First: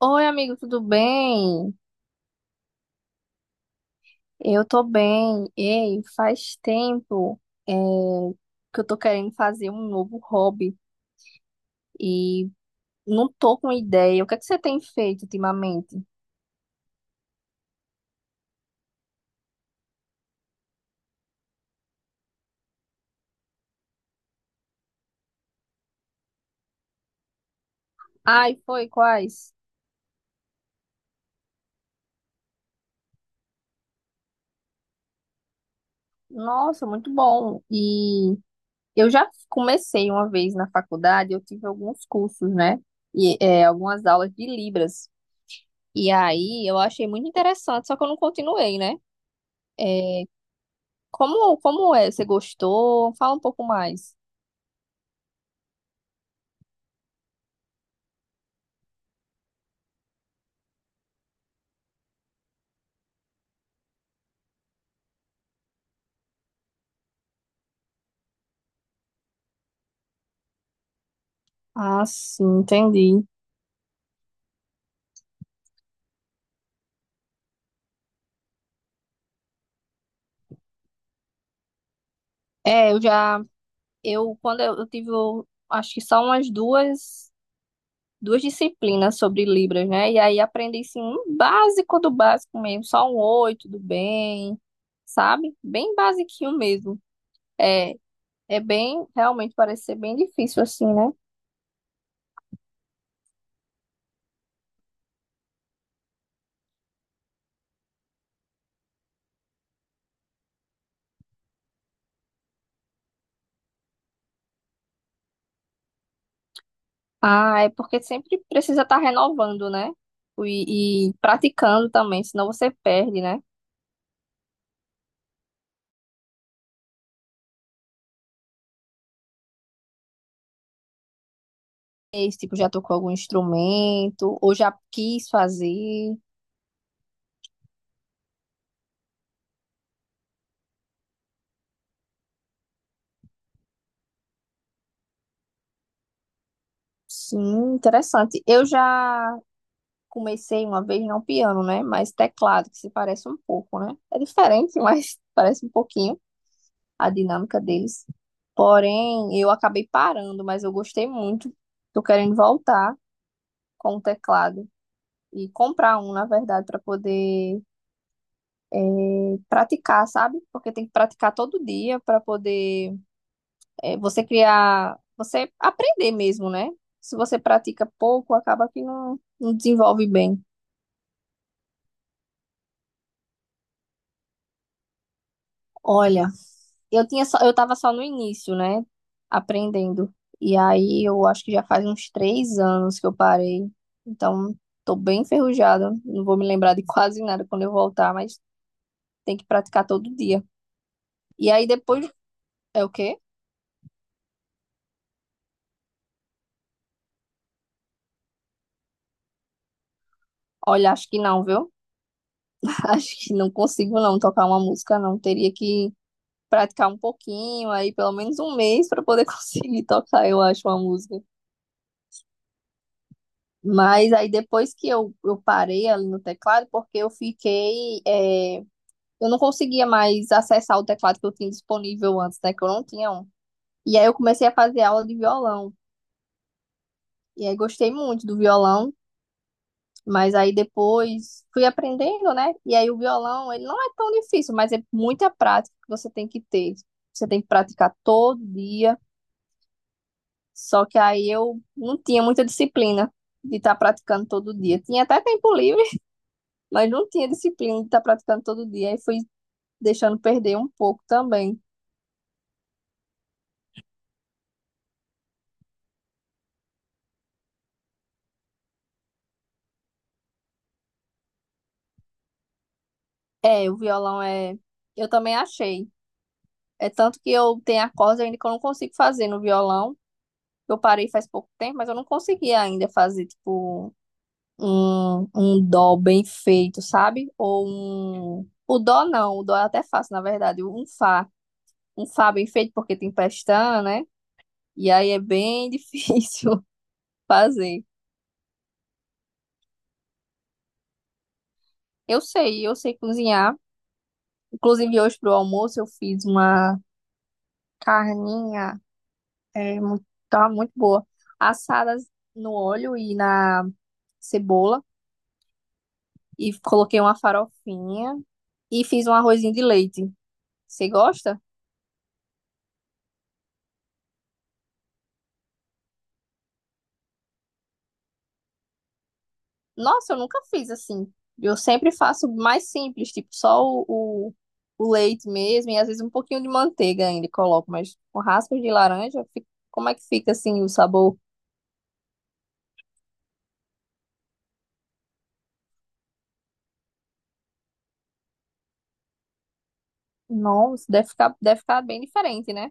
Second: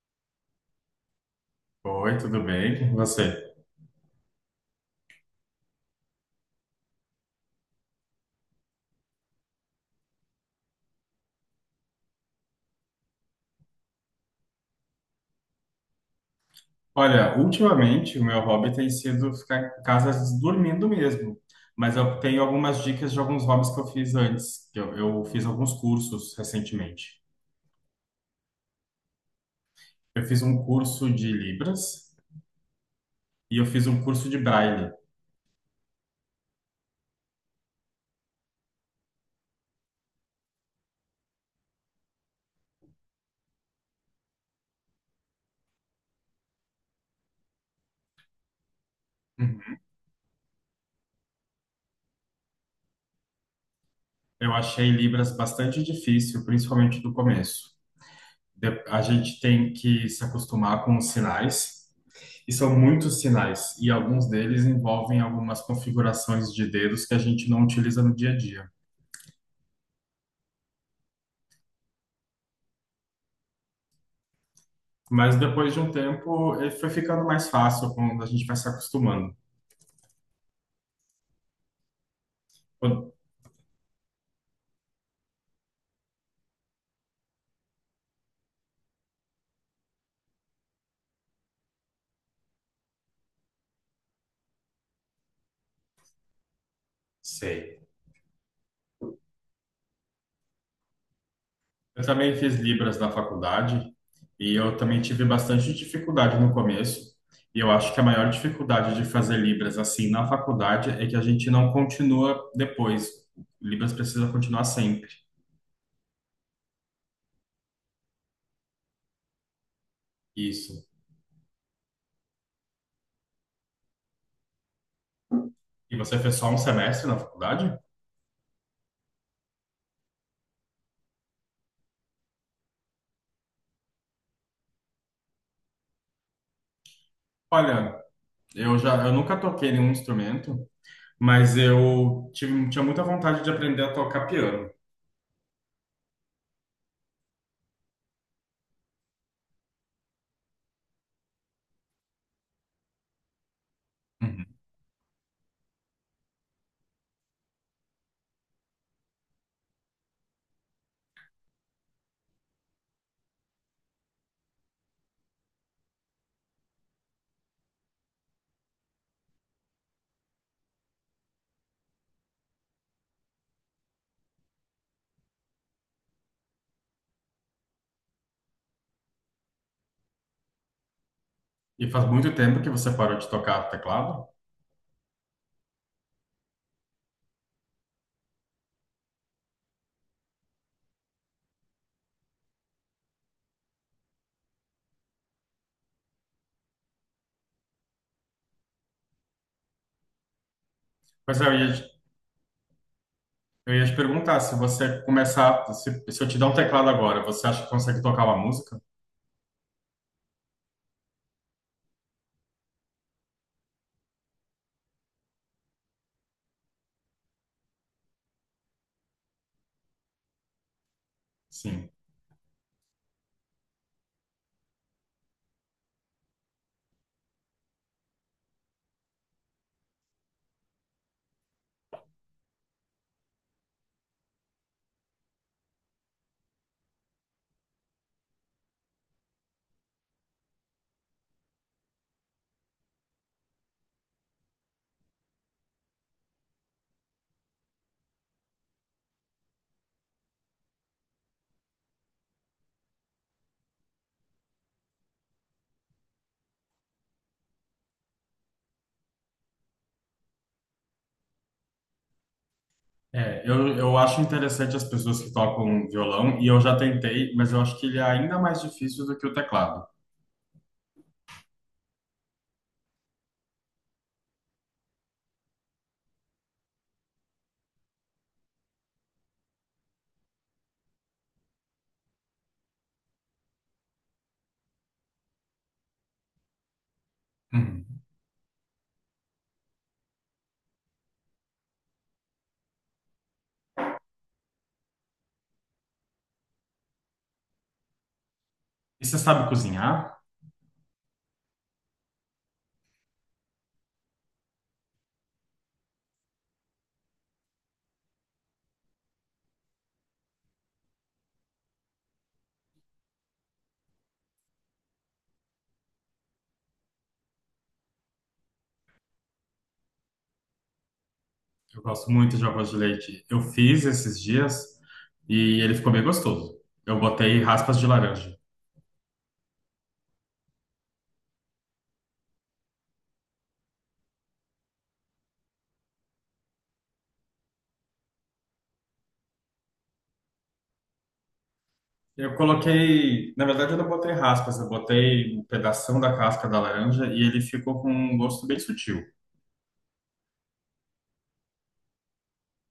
Oi, amigo, tudo bem? Oi, tudo bem com você? Eu tô bem. Ei, faz tempo é, que eu tô querendo fazer um novo hobby e não tô com ideia. O que é que você tem feito ultimamente? Olha, ultimamente o meu hobby tem sido ficar em casa dormindo mesmo, mas eu tenho algumas dicas de alguns hobbies que eu fiz antes, que eu fiz alguns cursos recentemente. Ai, foi, quais? Eu fiz um curso de Libras e eu fiz um curso de Braille. Nossa, muito bom. E eu já comecei uma vez na faculdade, eu tive alguns cursos, né? Algumas aulas de Libras. E aí eu achei muito interessante, só que eu não continuei, né? Uhum. É, Como, como é? Você gostou? Fala um pouco mais. Eu achei Libras bastante difícil, principalmente no começo. A gente tem que se acostumar com os sinais. E são muitos sinais, e alguns deles envolvem algumas configurações de dedos que a gente não utiliza no dia a dia. Ah, sim, entendi. Mas depois de um tempo, ele foi ficando mais fácil quando a gente vai se acostumando. É, eu Quando- já, quando eu, tive, acho que só umas duas, duas disciplinas sobre Libras, né? E aí aprendi, assim, um básico do básico mesmo, só um oi, tudo bem, sabe? Bem basiquinho mesmo. Sei. É, é bem, realmente parece ser bem difícil, assim, né? Eu também fiz Libras na faculdade, e eu também tive bastante dificuldade no começo. E eu acho que a maior dificuldade de fazer Libras assim na faculdade é que a gente não continua depois. Libras precisa continuar sempre. Ah, é porque sempre precisa estar renovando, né? Isso. E praticando também, senão você perde, né? E você fez só um semestre na faculdade? Esse tipo, já tocou algum instrumento, ou já quis fazer. Olha, eu já, eu nunca toquei nenhum instrumento, mas eu tive, tinha muita vontade de aprender a tocar piano. Sim, interessante. Eu já comecei uma vez, não piano, né? Mas teclado, que se parece um pouco, né? É Uhum. diferente, mas parece um pouquinho a dinâmica deles. Porém, eu acabei parando, mas eu gostei muito. Tô querendo voltar com o teclado e comprar um, na verdade, para poder eh, praticar, sabe? Porque tem que praticar todo dia para poder você criar, você aprender mesmo, né? Se você pratica pouco, acaba que não desenvolve bem. E faz muito tempo que você parou de tocar teclado. Olha, eu tava só no início, né? Aprendendo. E aí eu acho que já faz uns três anos que eu parei. Então, tô bem enferrujada. Não vou me lembrar de quase nada quando eu voltar, mas tem que praticar todo dia. Mas E eu aí ia, te- depois é o quê? eu ia te perguntar se você começar, se eu te dar um teclado agora, você acha que consegue tocar uma música? Olha, acho que não, viu? Acho que não consigo não tocar uma música, não. Teria que praticar um pouquinho, aí pelo menos um mês para poder conseguir tocar, eu acho, uma música. Sim. Mas aí depois que eu parei ali no teclado, porque eu fiquei. Eu não conseguia mais acessar o teclado que eu tinha disponível antes, né? Que eu não tinha um. E aí eu comecei a fazer aula de violão. E aí gostei muito do violão, mas aí depois fui aprendendo, né? E aí o violão, ele não é tão difícil, mas é muita prática que você tem que ter. Você tem que praticar todo dia. Só que aí eu não tinha muita disciplina de estar praticando todo dia. Tinha até tempo livre, mas não tinha disciplina de estar praticando todo dia. Aí fui deixando perder um pouco também. É, eu acho interessante as pessoas que tocam violão e eu já tentei, mas eu acho que ele é ainda mais difícil do que o teclado. É, o violão é. Eu também achei. É tanto que eu tenho acordes ainda que eu não consigo fazer no violão. Eu parei faz pouco tempo, mas eu não consegui ainda fazer, tipo, um dó bem feito, sabe? Ou Uhum. um. O dó não, o dó é até fácil, na verdade. Um fá. Um fá bem feito, porque tem pestana, né? E aí é bem difícil fazer. E você sabe cozinhar? Eu sei, cozinhar. Inclusive, hoje pro almoço eu fiz uma carninha, muito, tava muito boa, assada no óleo e na cebola, e coloquei uma farofinha e fiz um arrozinho de leite. Você gosta? Eu gosto muito de arroz de leite. Eu fiz esses dias e ele ficou bem gostoso. Eu botei raspas de laranja. Nossa, eu nunca fiz assim. Eu sempre faço mais simples, tipo só o, o leite mesmo, e às vezes um pouquinho de manteiga ainda coloco, mas com raspas de laranja, como é que fica assim o sabor? Eu coloquei, na verdade, eu não botei raspas, eu botei um pedação da casca da laranja e ele ficou com um gosto bem sutil. Nossa, deve ficar bem diferente, né?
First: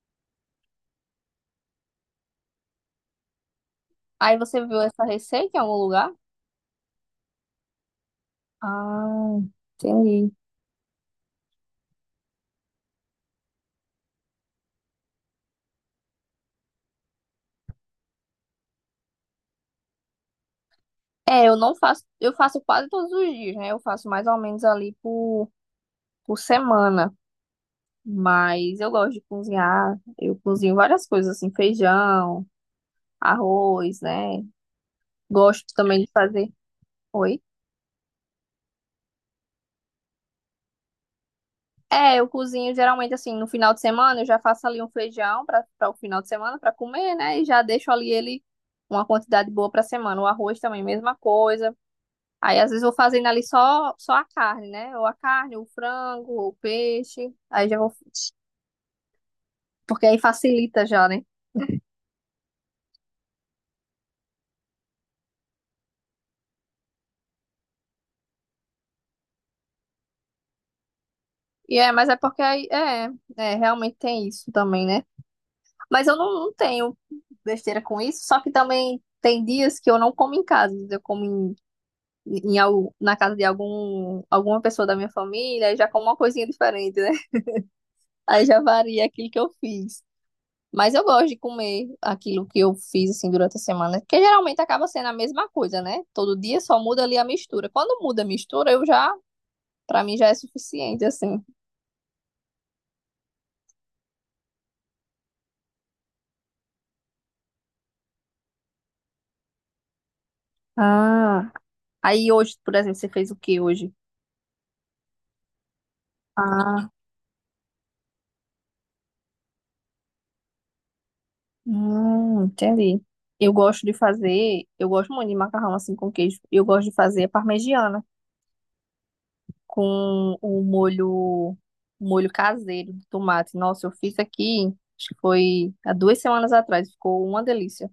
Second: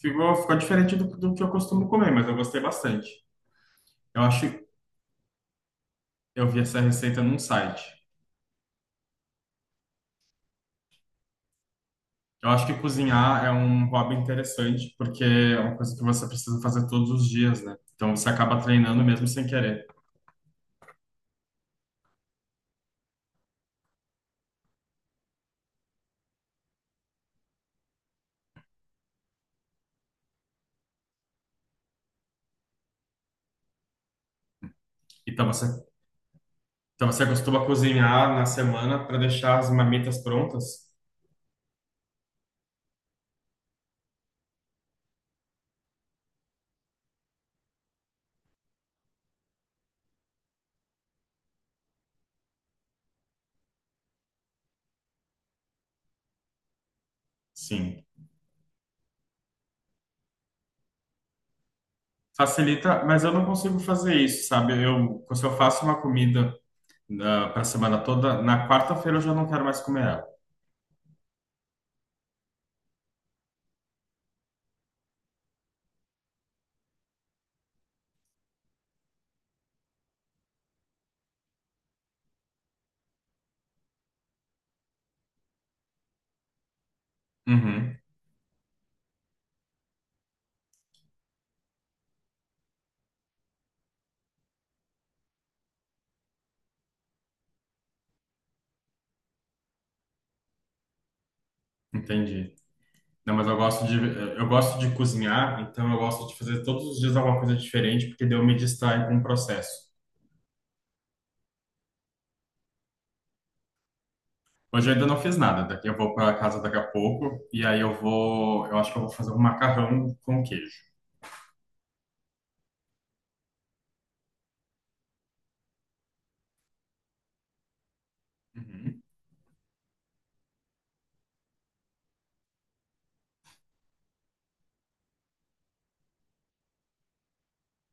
Ficou diferente do, do que eu costumo comer, mas eu gostei bastante. Eu Aí acho, você viu essa receita em algum lugar? eu vi essa receita num site. Ah, entendi. Eu acho que cozinhar é um hobby interessante, porque é uma coisa que você precisa fazer todos os dias, né? Então você acaba treinando mesmo sem querer. É, eu não faço, eu faço quase todos os dias, né? Eu faço mais ou menos por semana. Mas eu gosto de cozinhar. Eu cozinho várias coisas, assim, feijão, arroz, né? Então Gosto você também de fazer. Então você Oi? costuma cozinhar na semana para deixar as marmitas prontas? É, eu cozinho geralmente assim, no final de semana, eu já faço ali um feijão para o final de semana para comer, né? E já deixo ali ele uma quantidade boa para semana. O arroz também, mesma coisa. Aí às vezes eu vou fazendo ali só a carne, né? Ou a carne, ou o frango, ou o peixe. Aí já vou. Sim. Porque aí facilita já, né? Facilita, mas eu não consigo fazer isso, sabe? Eu, se eu faço uma comida para a semana toda, na quarta-feira eu já não quero mais comer ela. E é, mas é porque aí. É, é, realmente tem isso também, né? Mas eu não tenho besteira com isso. Só que também tem dias que eu não como em casa. Eu como na casa de alguma pessoa da minha família. Aí já como uma coisinha diferente, né? Uhum, Aí já varia aquilo que eu fiz. Mas eu gosto de comer aquilo que eu fiz assim durante a semana, que geralmente acaba sendo a mesma coisa, né? Todo dia só muda ali a mistura. Quando muda a mistura, pra mim já é suficiente assim. entendi. Não, mas eu gosto de cozinhar, então eu gosto de fazer todos os dias alguma coisa diferente, porque daí eu me distraio com o processo. Ah, aí hoje, por exemplo, você fez o que hoje? Hoje eu ainda não fiz nada, daqui eu vou para casa daqui a Ah, pouco, e aí eu vou, eu acho que eu vou fazer um macarrão com queijo. Entendi. Eu gosto de fazer, eu gosto muito de macarrão assim com queijo. Eu gosto de fazer parmegiana Uhum. com o molho, molho caseiro de tomate. Nossa, eu fiz aqui, acho que foi há duas semanas atrás, ficou uma delícia.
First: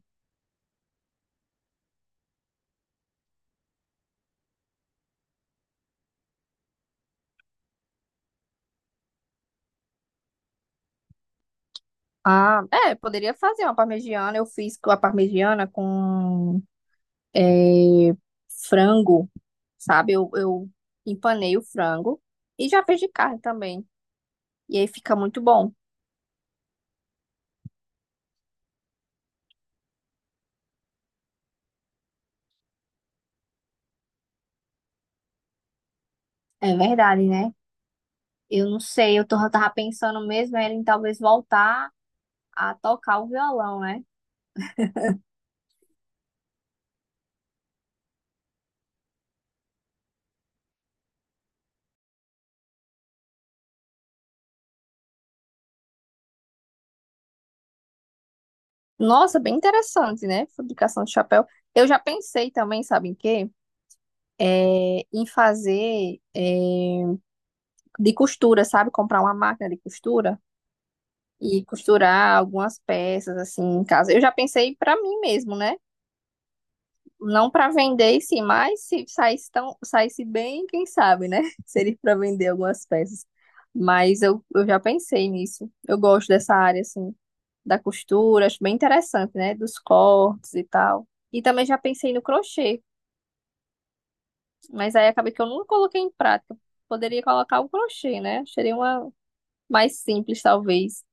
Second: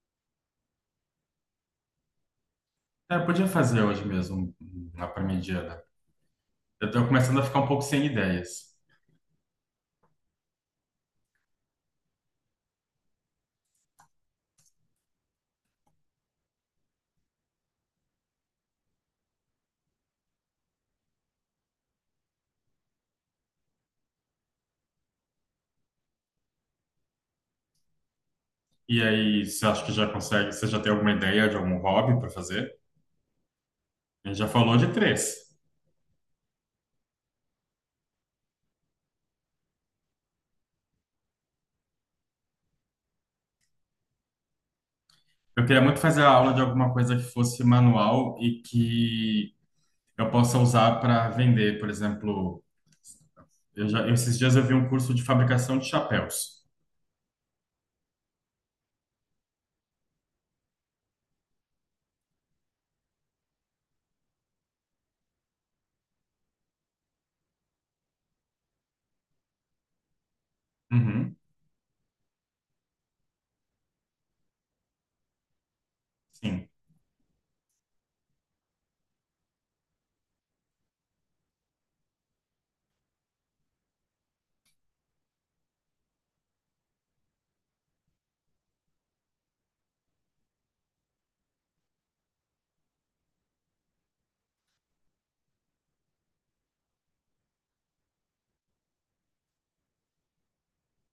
É, eu podia fazer hoje mesmo, lá para mediana. Eu tô começando a ficar um pouco sem ideias. Ah, é, poderia fazer uma parmegiana. Eu fiz com a parmegiana com é, frango, sabe? Eu empanei o frango e já fiz de carne também. E aí fica muito bom. E aí, você acha que já consegue? Você já tem alguma ideia de algum hobby para fazer? A gente já falou de três. É verdade, né? Eu não sei, eu tô, eu tava pensando mesmo era em talvez voltar a tocar o violão, né? Eu queria muito fazer a aula de alguma coisa que fosse manual e que eu possa usar para vender. Por exemplo, eu já, esses dias eu vi um curso de fabricação de chapéus. Nossa, bem interessante, né? Fabricação de chapéu. Eu já pensei também, sabe em quê? É, em fazer é, de costura, sabe? Comprar uma máquina de costura Uhum, e costurar algumas peças assim em casa. Eu já pensei para mim mesmo, né? sim. Não para vender, sim, mas se saísse bem, quem sabe, né? Seria para vender algumas peças. Mas eu já pensei nisso. Eu gosto dessa área assim da costura, acho bem interessante, né? Dos cortes e tal. E também já pensei no crochê, mas aí acabei que eu nunca coloquei em prática. Poderia colocar o crochê, né? Seria uma mais simples, talvez.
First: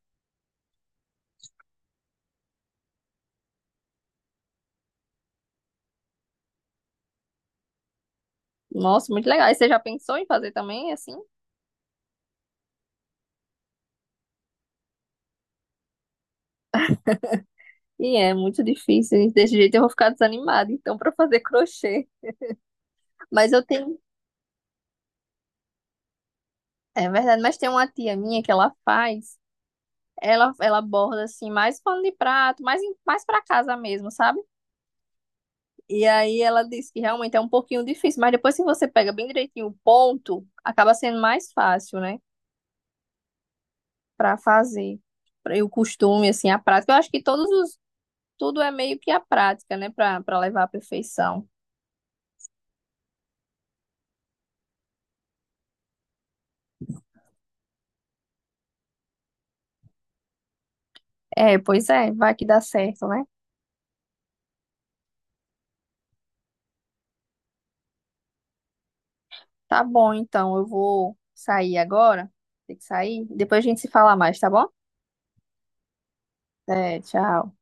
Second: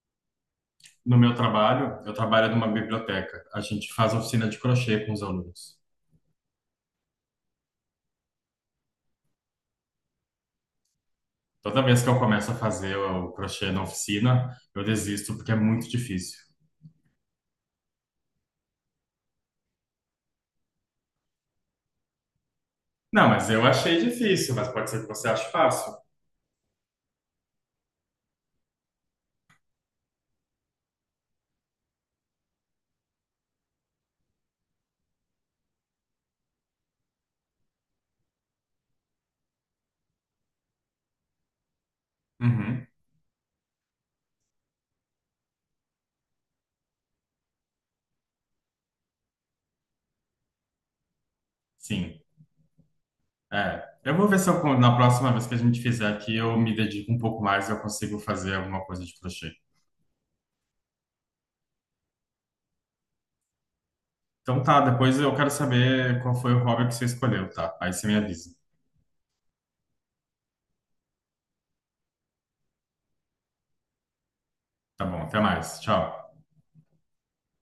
No meu trabalho, eu trabalho numa biblioteca. A gente faz oficina de crochê com os alunos. Nossa, muito legal. E você já pensou em fazer também, assim? Toda vez que eu começo a fazer o crochê na oficina, eu desisto porque é muito difícil. E é muito difícil. Desse jeito eu vou ficar desanimada, então, para fazer crochê. Não, mas Mas eu eu achei tenho. difícil, mas pode ser que você ache fácil. É verdade, mas tem uma tia minha que ela faz. Ela borda assim, mais pano de prato, mais para casa mesmo, sabe? E aí ela disse que realmente é um pouquinho difícil, mas depois que você pega bem direitinho o ponto, acaba sendo mais fácil, né? Uhum, Para fazer. E o costume, assim, a prática. Eu acho que todos os. Tudo é meio que a prática, né? Para levar à perfeição. sim. É. Eu vou ver se eu, na próxima vez que a gente fizer aqui, eu me dedico um pouco mais e eu consigo fazer alguma coisa de crochê. É, pois é, vai que dá certo, né? Então tá, depois eu quero saber qual foi o hobby que você escolheu, tá? Aí você me avisa. Tá bom, então. Eu vou sair agora. Tem que sair. Depois a gente se fala mais, tá bom? Tá bom, até mais. Tchau. É, tchau.